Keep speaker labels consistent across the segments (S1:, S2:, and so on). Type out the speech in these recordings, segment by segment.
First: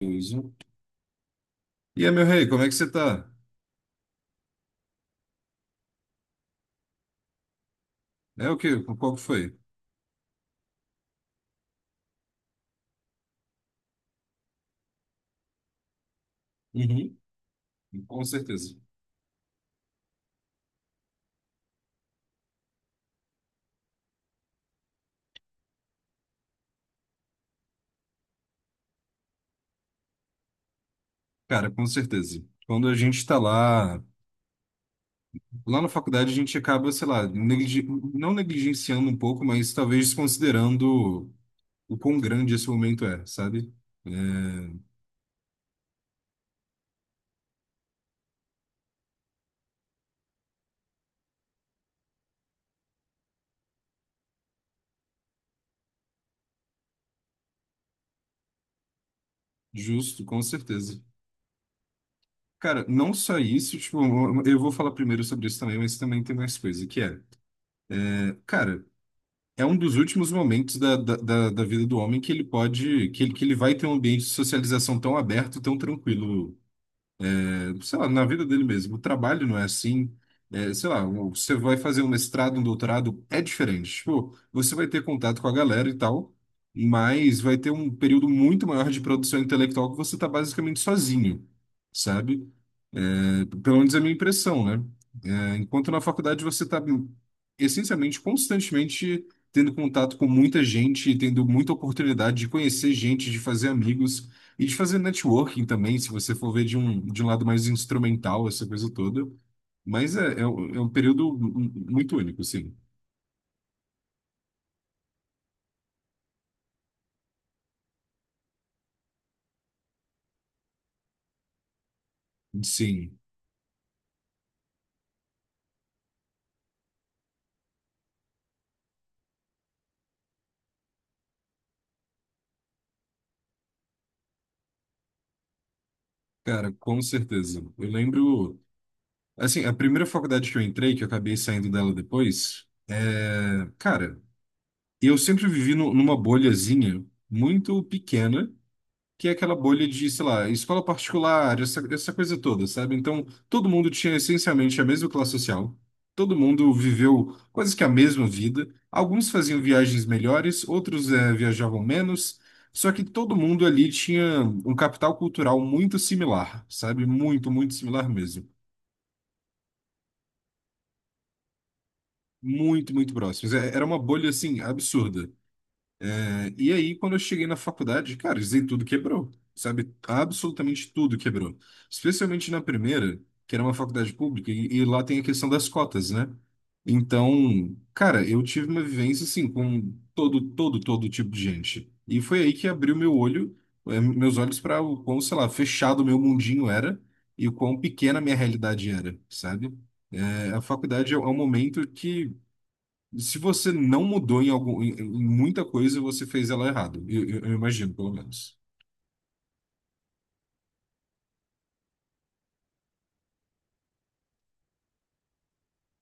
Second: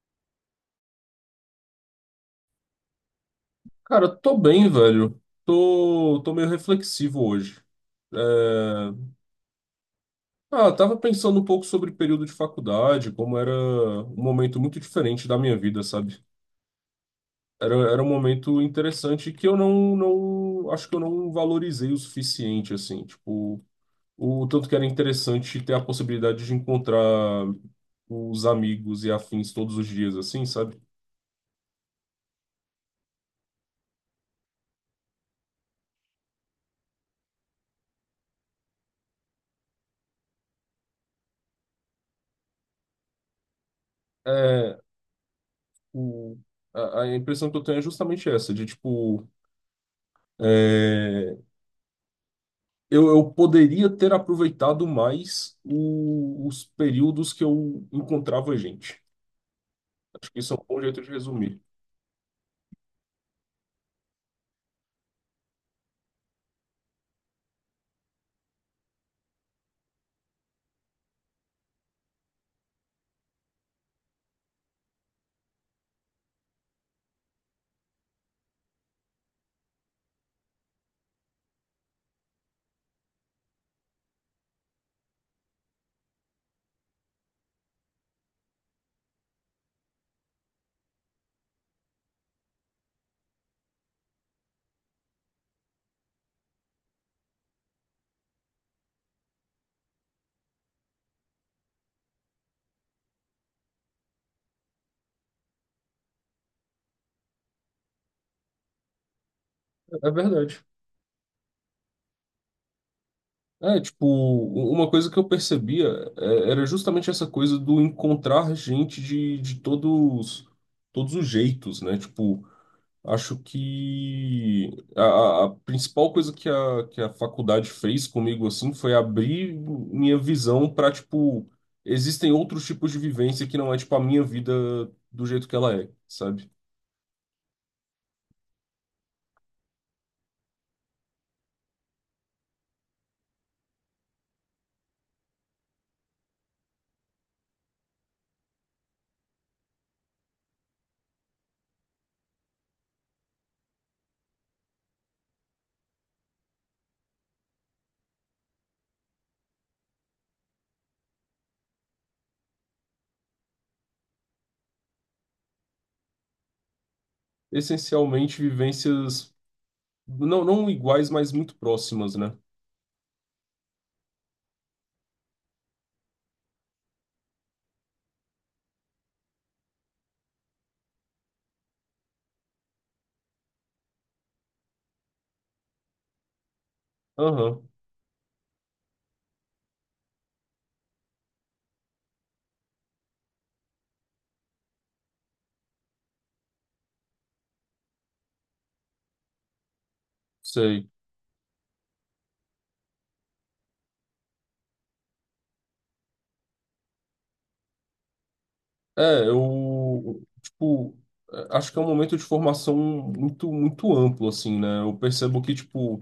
S1: Beleza. E aí, meu rei, como é que você tá?
S2: Cara, tô bem, velho. Tô meio reflexivo hoje. É,
S1: É o quê? Qual que foi?
S2: Tava pensando um pouco sobre período de faculdade, como era um momento muito diferente da minha vida, sabe?
S1: Uhum.
S2: Era um
S1: Com
S2: momento
S1: certeza.
S2: interessante que eu não, não, acho que eu não valorizei o suficiente, assim, tipo, o tanto que era interessante ter a possibilidade de encontrar os amigos e afins todos os dias, assim, sabe?
S1: Cara, com certeza. Quando a gente tá lá, na faculdade, a gente acaba, sei lá, não negligenciando um pouco, mas talvez desconsiderando o quão grande esse momento é, sabe? É,
S2: É, o, a impressão que eu tenho é justamente essa, de, tipo, é, eu poderia ter aproveitado mais os períodos que eu encontrava gente.
S1: justo,
S2: Acho que
S1: com
S2: isso é um bom
S1: certeza.
S2: jeito de resumir.
S1: Cara, não só isso, tipo, eu vou falar primeiro sobre isso também, mas também tem mais coisa, que é, cara. É um dos últimos momentos da vida do homem que ele pode, que ele vai ter um ambiente de socialização tão aberto, tão tranquilo. É, sei lá, na vida dele mesmo. O trabalho não é assim. É, sei lá, você vai fazer um mestrado, um doutorado, é diferente. Tipo, você vai ter contato com a galera e tal, mas vai ter um período muito maior de produção intelectual que você está basicamente sozinho, sabe? Pelo menos é a minha impressão, né? É, enquanto na faculdade você está essencialmente, constantemente tendo contato com muita gente, tendo muita oportunidade de conhecer gente, de fazer amigos e de fazer networking também, se você for ver de um lado mais instrumental, essa coisa toda.
S2: É é
S1: Mas é, é,
S2: verdade.
S1: um é um período muito único, sim.
S2: É, tipo, uma coisa que eu percebia era justamente essa coisa do encontrar gente de todos, todos os jeitos, né? Tipo,
S1: Sim,
S2: acho que a principal coisa que a faculdade fez comigo assim foi abrir minha visão para tipo existem outros tipos de vivência que não é tipo a minha vida do jeito que ela é, sabe?
S1: cara, com certeza. Eu lembro, assim, a primeira faculdade que eu entrei, que eu acabei saindo dela depois, é, cara. Eu sempre vivi numa bolhazinha muito pequena, que é aquela bolha de, sei lá, escola particular, essa coisa toda, sabe? Então, todo mundo tinha essencialmente a mesma classe social, todo mundo viveu quase que a mesma vida. Alguns faziam viagens melhores, outros viajavam menos, só que todo mundo ali tinha um capital cultural muito similar, sabe? Muito, muito similar
S2: Essencialmente
S1: mesmo.
S2: vivências não iguais, mas muito próximas, né?
S1: Muito, muito próximos. Era uma bolha, assim, absurda. É, e aí, quando eu cheguei na faculdade, cara, isso aí tudo quebrou, sabe? Absolutamente tudo quebrou. Especialmente na primeira, que era uma faculdade pública, e lá tem a questão das cotas, né?
S2: Aham,
S1: Então, cara, eu tive uma vivência, assim, com todo, todo, todo tipo de gente. E foi aí que abriu meu olho, meus olhos para o quão, sei lá, fechado meu mundinho era e o quão pequena a minha realidade era, sabe? A
S2: sei.
S1: faculdade é um momento que, se você não mudou em, algum, em muita coisa, você fez ela errado. Eu imagino, pelo menos.
S2: É, eu tipo acho que é um momento de formação muito muito amplo assim, né? Eu percebo que tipo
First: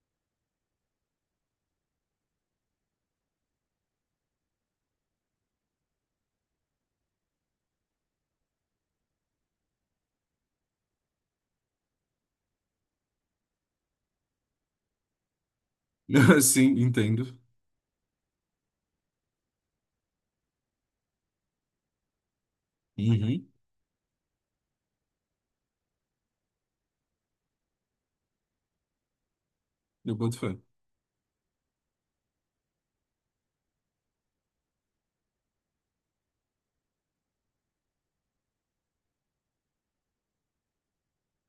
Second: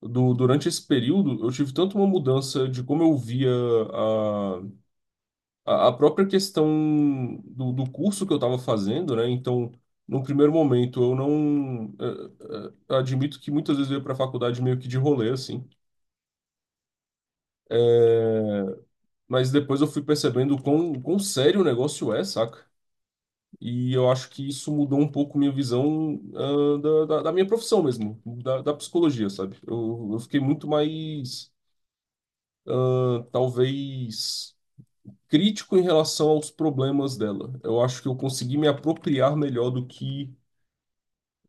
S2: durante esse período, eu tive tanto uma mudança de como eu via a, a própria questão do curso que eu estava fazendo, né? Então, num primeiro momento, eu não. eh, eh, admito que muitas vezes eu ia para a faculdade meio que de rolê, assim.
S1: Sim, entendo.
S2: Eh, mas depois eu fui percebendo o quão sério o negócio é, saca?
S1: Uhum.
S2: E eu acho que isso mudou um pouco minha visão, da minha profissão mesmo, da psicologia, sabe? Eu,
S1: Eu
S2: eu
S1: boto
S2: fiquei
S1: fé.
S2: muito mais talvez crítico em relação aos problemas dela. Eu acho que eu consegui me apropriar melhor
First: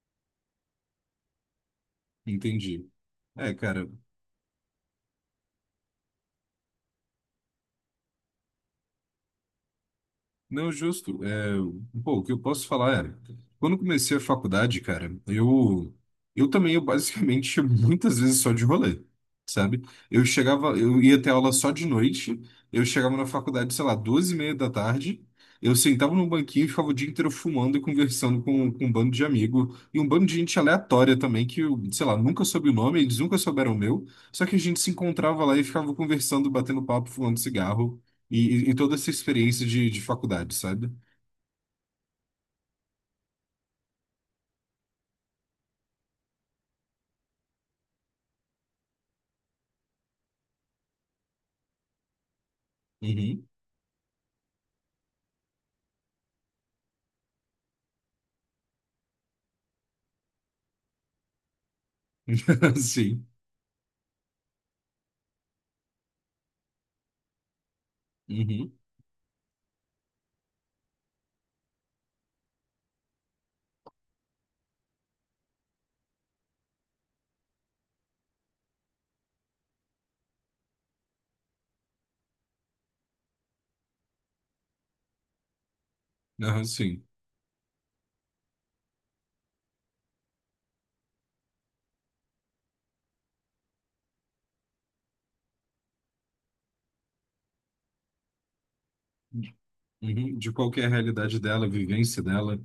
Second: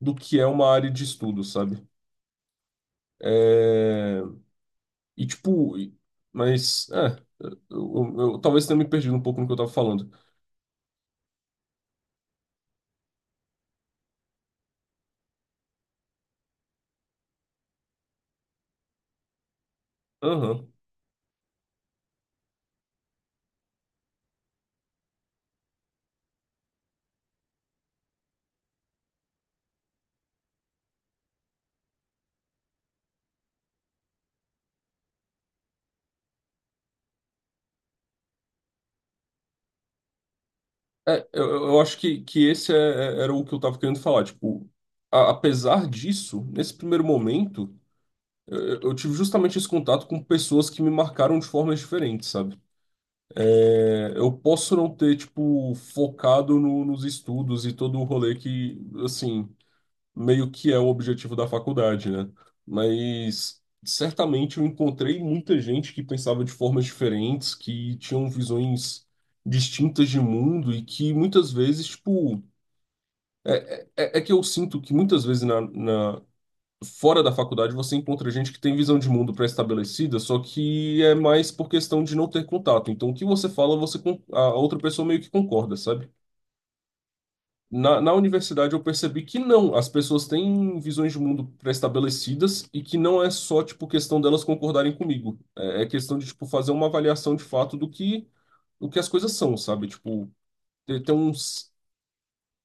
S2: do que é uma área de estudo, sabe?
S1: Entendi. É, cara.
S2: É, E tipo, e- eu talvez tenha me perdido um pouco no que eu tava falando.
S1: Não, justo. É, pô, o que eu posso falar é, quando comecei a faculdade, cara, eu também eu basicamente muitas vezes só de rolê, sabe? Eu
S2: Aham.
S1: chegava, eu ia ter aula só de noite, eu chegava na faculdade, sei lá, 2:30 da tarde, eu sentava no banquinho e ficava o dia inteiro fumando e conversando com um bando de amigo e um bando de gente aleatória também que, eu, sei lá, nunca soube o nome, eles nunca souberam o meu, só que a gente se encontrava lá e ficava conversando, batendo papo, fumando cigarro. E, toda essa experiência de faculdade, sabe?
S2: Eu acho que era o que eu tava querendo falar. Tipo, apesar disso, nesse primeiro momento, eu tive justamente esse contato com pessoas que me marcaram de formas diferentes, sabe?
S1: Uhum.
S2: Eu posso não ter, tipo, focado nos estudos e todo o rolê que, assim, meio que é o objetivo da faculdade, né?
S1: Sim.
S2: Mas certamente eu encontrei muita gente que pensava de formas diferentes, que tinham
S1: Uhum.
S2: visões distintas de mundo e que muitas vezes, tipo, é que eu sinto que muitas vezes fora da faculdade você encontra gente que tem visão de mundo pré-estabelecida, só que é mais por questão de não ter contato. Então, o que você fala, a outra pessoa meio que concorda, sabe?
S1: Aham, sim.
S2: Na universidade eu percebi que não, as pessoas têm visões de mundo pré-estabelecidas e que não é só, tipo, questão delas concordarem comigo. É questão de, tipo, fazer uma avaliação de fato do que as coisas são, sabe? Tipo,
S1: Uhum. De qual que é a
S2: ter
S1: realidade dela, a
S2: uns...
S1: vivência dela.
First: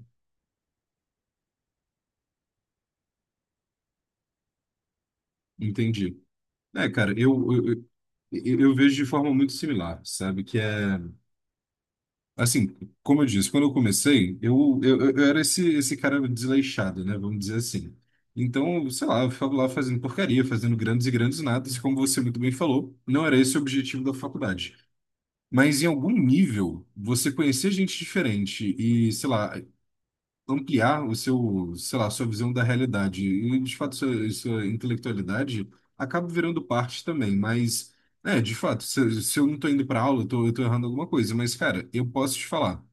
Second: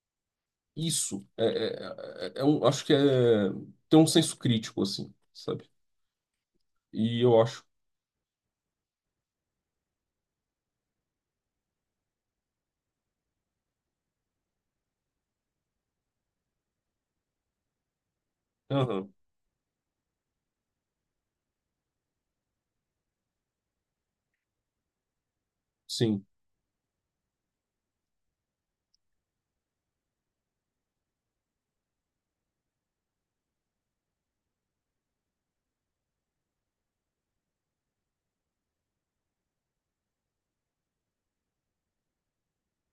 S2: Isso. É acho que é... Ter um senso crítico, assim, sabe?
S1: Entendi. É, cara,
S2: E eu
S1: eu, eu,
S2: acho.
S1: eu, eu vejo de forma muito similar, sabe? Que é, assim, como eu disse, quando eu comecei, eu era esse cara desleixado, né? Vamos dizer assim. Então, sei
S2: Aham,
S1: lá, eu ficava lá fazendo porcaria, fazendo grandes e grandes nadas, e como você muito bem falou, não era esse o objetivo da faculdade. Mas em algum
S2: sim,
S1: nível, você conhecer gente diferente e, sei lá, ampliar o seu, sei lá, sua visão da realidade e, de fato, sua intelectualidade acaba virando parte também. Mas, é, de fato, se eu não tô indo pra aula, eu tô errando alguma coisa. Mas, cara, eu posso te falar.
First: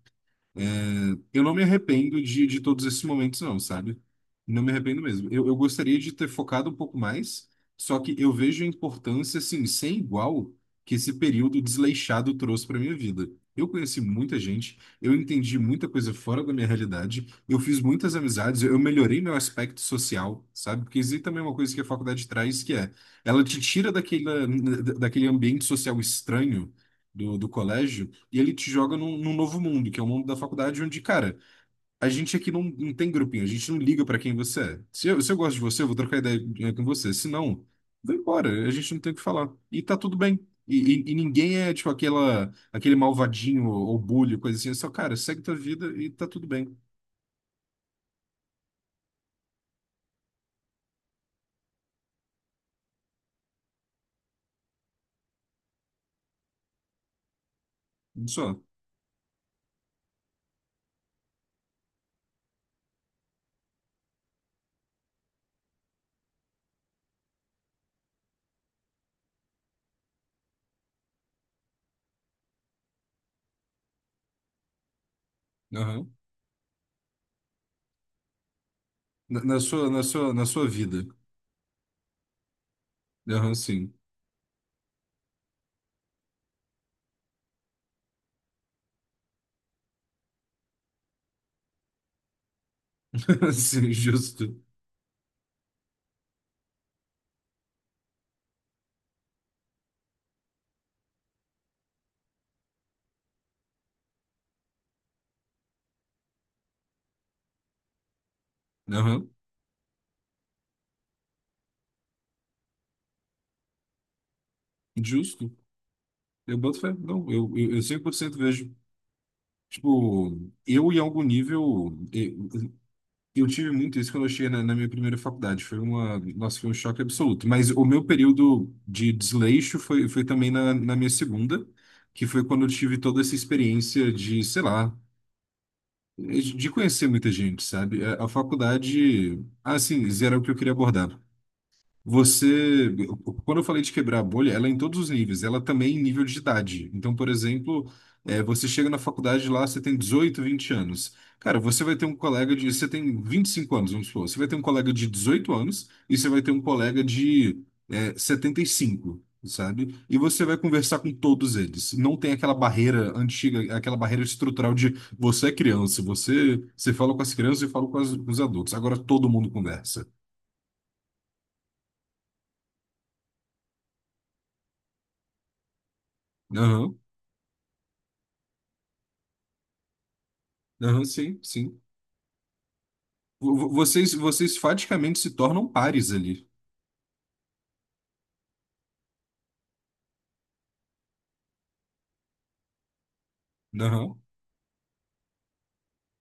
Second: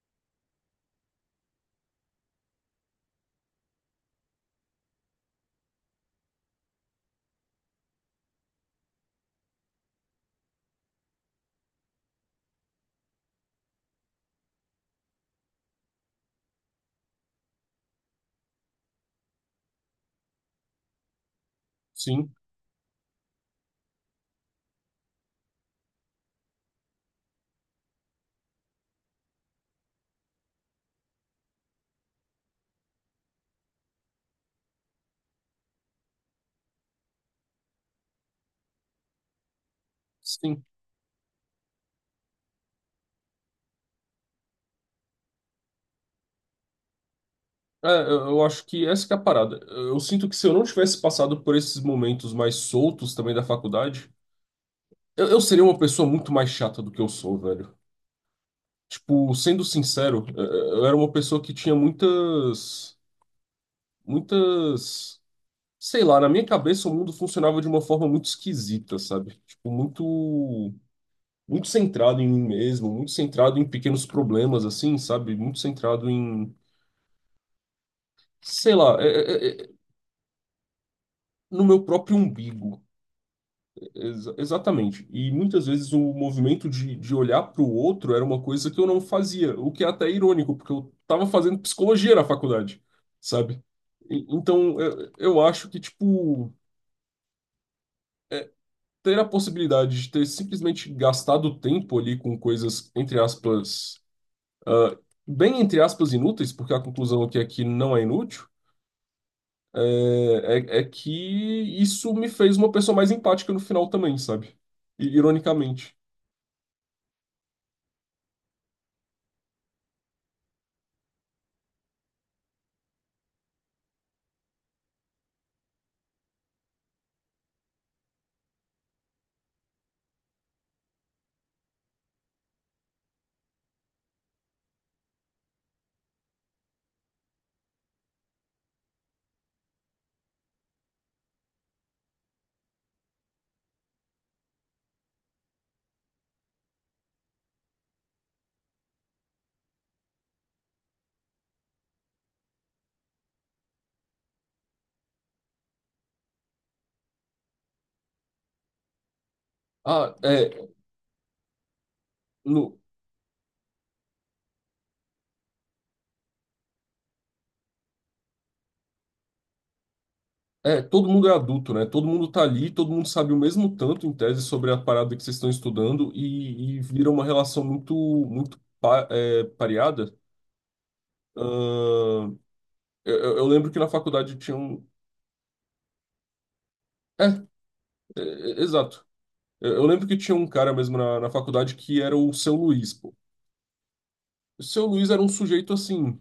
S1: É, eu não me arrependo de todos esses momentos, não, sabe? Não me arrependo mesmo. Eu gostaria de ter focado um pouco mais, só que eu vejo a importância, assim, sem igual que esse período desleixado trouxe para minha vida. Eu conheci muita gente, eu entendi muita coisa fora da minha realidade, eu fiz muitas amizades, eu melhorei meu aspecto social, sabe? Porque existe também uma coisa que a faculdade
S2: sim,
S1: traz, que é, ela te tira daquele, ambiente social estranho do colégio e ele te joga num novo mundo, que é o mundo da faculdade, onde, cara, a gente aqui não tem grupinho, a gente não liga pra quem você é. Se eu gosto de você, eu vou trocar ideia com você. Se não, vai embora, a gente não tem o que falar. E tá tudo bem.
S2: sim.
S1: E ninguém é, tipo, aquela, aquele malvadinho ou bully, coisa assim. É só, cara, segue tua vida e tá tudo bem.
S2: É, eu acho que essa que é a parada. Eu sinto que se eu não tivesse passado por esses momentos mais soltos também da faculdade, eu seria uma pessoa muito mais chata do que eu sou, velho.
S1: Só.
S2: Tipo, sendo sincero, eu era uma pessoa que tinha muitas, muitas, sei lá, na minha cabeça o mundo funcionava de uma forma muito esquisita, sabe? Tipo, muito, muito centrado em mim mesmo, muito centrado em pequenos problemas, assim, sabe? Muito centrado
S1: Aham.
S2: em... Sei lá,
S1: Na, na sua, na sua, na sua vida.
S2: no meu próprio umbigo.
S1: Aham, sim.
S2: Exatamente. E muitas vezes o movimento de olhar para o outro era uma coisa que eu não fazia, o que é até irônico, porque eu estava fazendo psicologia na faculdade, sabe?
S1: Sim, justo.
S2: Então eu acho que, tipo, ter a possibilidade de ter simplesmente gastado tempo ali com coisas, entre aspas, ah, bem entre aspas inúteis, porque a conclusão aqui é que não é inútil.
S1: Aham,
S2: É que isso me fez uma pessoa mais empática no final também, sabe?
S1: justo.
S2: Ironicamente.
S1: Eu boto fé. Não, eu 100% vejo. Tipo, eu em algum nível, eu tive muito isso quando eu cheguei na minha primeira faculdade. Foi uma, nossa, foi um choque absoluto. Mas o meu período de desleixo foi também na minha segunda, que foi quando eu tive toda essa experiência de, sei lá, de conhecer muita gente, sabe? A faculdade, assim, isso era o que eu queria abordar. Você, quando eu falei de quebrar a bolha, ela é em todos os níveis, ela também em nível de idade. Então, por exemplo, é, você chega na faculdade lá, você tem 18, 20 anos. Cara, você vai ter um colega de. Você tem 25 anos, vamos supor. Você vai ter um colega de 18 anos e você vai ter um colega de 75, sabe?
S2: Ah,
S1: E você
S2: é,
S1: vai conversar com todos eles. Não tem aquela
S2: no,
S1: barreira antiga, aquela barreira estrutural de você é criança, você fala com as crianças e fala com os adultos. Agora todo mundo conversa.
S2: é, todo mundo é adulto, né? Todo mundo tá ali, todo mundo sabe o mesmo tanto em tese sobre a parada que vocês estão estudando e vira uma relação muito, pareada.
S1: Aham, sim, sim.
S2: Ahn, eu
S1: Vo- vo-
S2: lembro que na
S1: Vocês,
S2: faculdade
S1: vocês
S2: tinha um.
S1: faticamente se tornam pares ali.
S2: É, É, exato. Eu lembro que tinha um cara mesmo na faculdade que era o seu Luiz, pô.
S1: Aham.
S2: O seu Luiz era um sujeito assim,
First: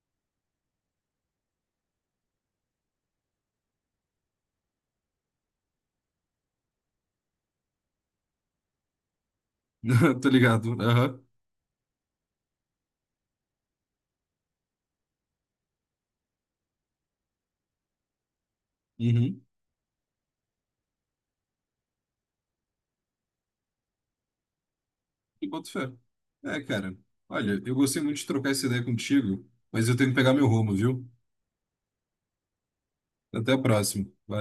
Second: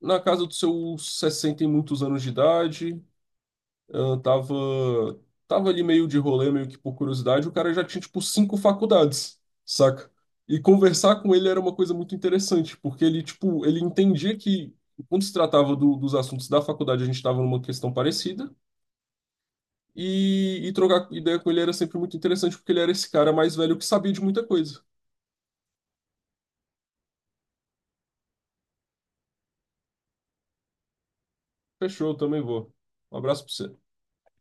S2: na casa dos seus 60 e muitos anos de idade. Eu tava, Tava ali meio de rolê, meio que por curiosidade, o cara já tinha, tipo, cinco faculdades, saca?
S1: Tá
S2: E
S1: ligado.
S2: conversar
S1: Aham.
S2: com ele era uma coisa muito interessante, porque ele, tipo, ele entendia que, quando se tratava dos assuntos da faculdade, a gente estava numa questão parecida,
S1: Uhum.
S2: e trocar ideia com ele era sempre muito interessante, porque ele era esse cara mais velho que sabia de muita coisa.
S1: E boto fé. É, cara. Olha, eu gostei muito de trocar essa ideia contigo, mas eu tenho que pegar meu rumo, viu?
S2: Fechou, eu também vou. Um abraço pra
S1: Até a
S2: você.
S1: próxima. Valeu.